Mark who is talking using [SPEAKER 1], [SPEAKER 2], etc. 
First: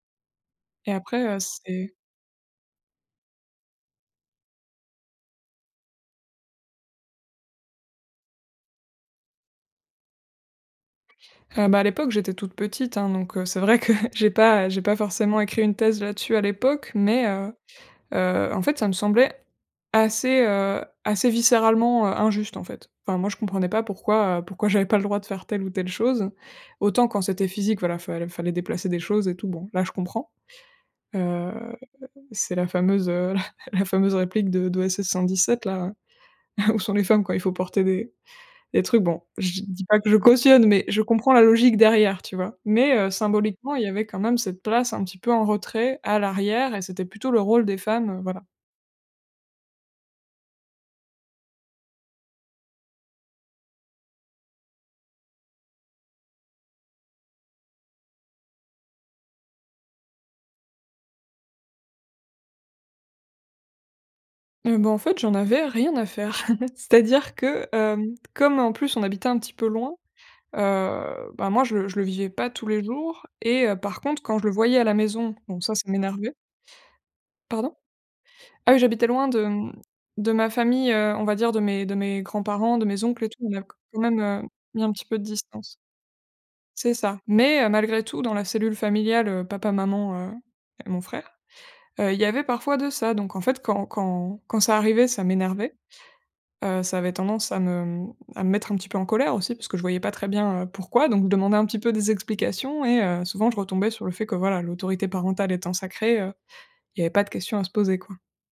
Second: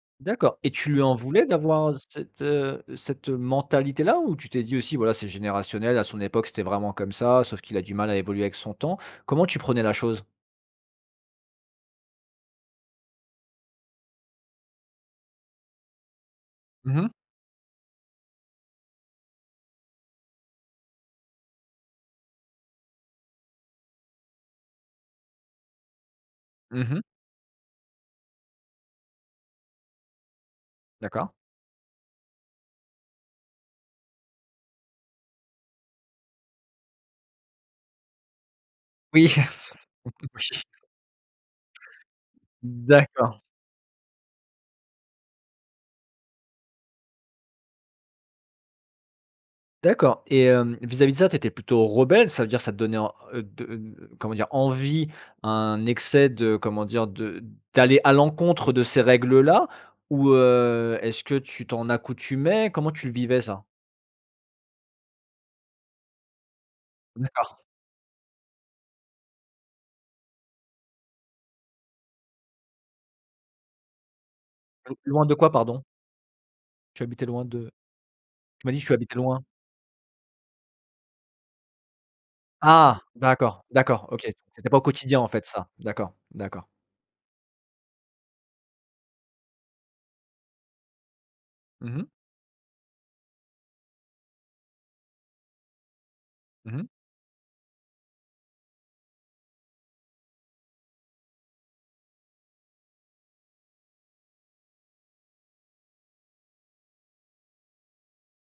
[SPEAKER 1] D'accord, et tu
[SPEAKER 2] Et
[SPEAKER 1] lui en
[SPEAKER 2] après, heu,
[SPEAKER 1] voulais d'avoir,
[SPEAKER 2] c'est.
[SPEAKER 1] heu, cette, heu, cette mentalité-là? Ou, tu t'es dit aussi, voilà, c'est générationnel, à son époque, c'était vraiment comme ça, sauf qu'il a du mal à évoluer avec son temps? Comment tu prenais la chose?
[SPEAKER 2] Heu, bah à l'époque, j'étais toute petite, hein, donc, heu, c'est vrai que j'ai pas, heu, j'ai pas forcément écrit une thèse, là-dessus, à l'époque.
[SPEAKER 1] Mmh mh.
[SPEAKER 2] Mais, heu heu, en fait, ça me semblait assez, heu, assez viscéralement, heu, injuste, en fait. Enfin, moi, je comprenais pas pourquoi, heu, pourquoi j'avais pas le droit de faire telle ou telle chose.
[SPEAKER 1] Mmh mh.
[SPEAKER 2] Autant, quand c'était physique, voilà, fallait fallait déplacer des choses et tout bon, là, je comprends.
[SPEAKER 1] D'accord.
[SPEAKER 2] Heu, c'est la fameuse, heu, la la fameuse réplique de d'OSS-117, là, «Où sont les femmes quand il faut porter des des trucs?», bon,
[SPEAKER 1] Oui.
[SPEAKER 2] je dis dis pas que je
[SPEAKER 1] Oui.
[SPEAKER 2] cautionne mais je comprends la logique derrière, tu vois? Mais heu,
[SPEAKER 1] D'accord.
[SPEAKER 2] symboliquement, il y avait quand même cette place un petit peu en retrait, à l'arrière et c'était plutôt le rôle des femmes, heu, voilà.
[SPEAKER 1] D'accord. Et hem, vis-à-vis de ça, tu étais plutôt rebelle? Ça veut dire ça te donnait en heu, de, heu, comment dire? Envie, un excès de comment dire? De d'aller à l'encontre de ces règles-là? Ou, heu, est-ce que tu t'en accoutumais? Comment tu le vivais, ça?
[SPEAKER 2] Eh bah, en fait, j'en avais rien à faire. C'est-à-dire
[SPEAKER 1] D'accord.
[SPEAKER 2] que, hem, comme en plus on habitait un petit peu loin, heu, bah moi, je le je le vivais pas tous les jours et heu, par contre, quand je le voyais à la
[SPEAKER 1] [unintelligible] Loin de
[SPEAKER 2] maison,
[SPEAKER 1] quoi,
[SPEAKER 2] donc ça,
[SPEAKER 1] pardon?
[SPEAKER 2] ça m'énervait.
[SPEAKER 1] Tu habitais loin de?
[SPEAKER 2] Pardon?
[SPEAKER 1] Tu
[SPEAKER 2] Ah
[SPEAKER 1] m'as
[SPEAKER 2] oui,
[SPEAKER 1] dit, tu
[SPEAKER 2] j'habitais
[SPEAKER 1] habitais
[SPEAKER 2] loin de,
[SPEAKER 1] loin?
[SPEAKER 2] mmh, de ma famille, heu, on va dire, de mes de mes grands-parents, de
[SPEAKER 1] Ah!
[SPEAKER 2] mes oncles et tout, on a
[SPEAKER 1] D'accord,
[SPEAKER 2] quand
[SPEAKER 1] d'accord.
[SPEAKER 2] même,
[SPEAKER 1] OK.
[SPEAKER 2] heu,
[SPEAKER 1] C'était pas au
[SPEAKER 2] mis un petit peu
[SPEAKER 1] quotidien,
[SPEAKER 2] de
[SPEAKER 1] en fait, ça.
[SPEAKER 2] distance.
[SPEAKER 1] D'accord, d'accord.
[SPEAKER 2] C'est ça! Mais, heu, malgré tout, dans la cellule familiale, heu, papa, maman, heu, et mon frère,
[SPEAKER 1] Mmh mh.
[SPEAKER 2] heu, il y avait parfois de ça. Donc, en fait, quand quand quand ça arrivait, ça m'énervait,
[SPEAKER 1] Mmh
[SPEAKER 2] heu,
[SPEAKER 1] mh.
[SPEAKER 2] ça avait tendance à me, mmh, à me mettre un petit peu en colère aussi parce que je voyais pas très bien, heu, pourquoi, donc je demandais un petit peu des explications et heu, souvent je retombais sur le fait que, voilà, l'autorité parentale étant sacrée, heu, il y avait pas de question à se poser, quoi.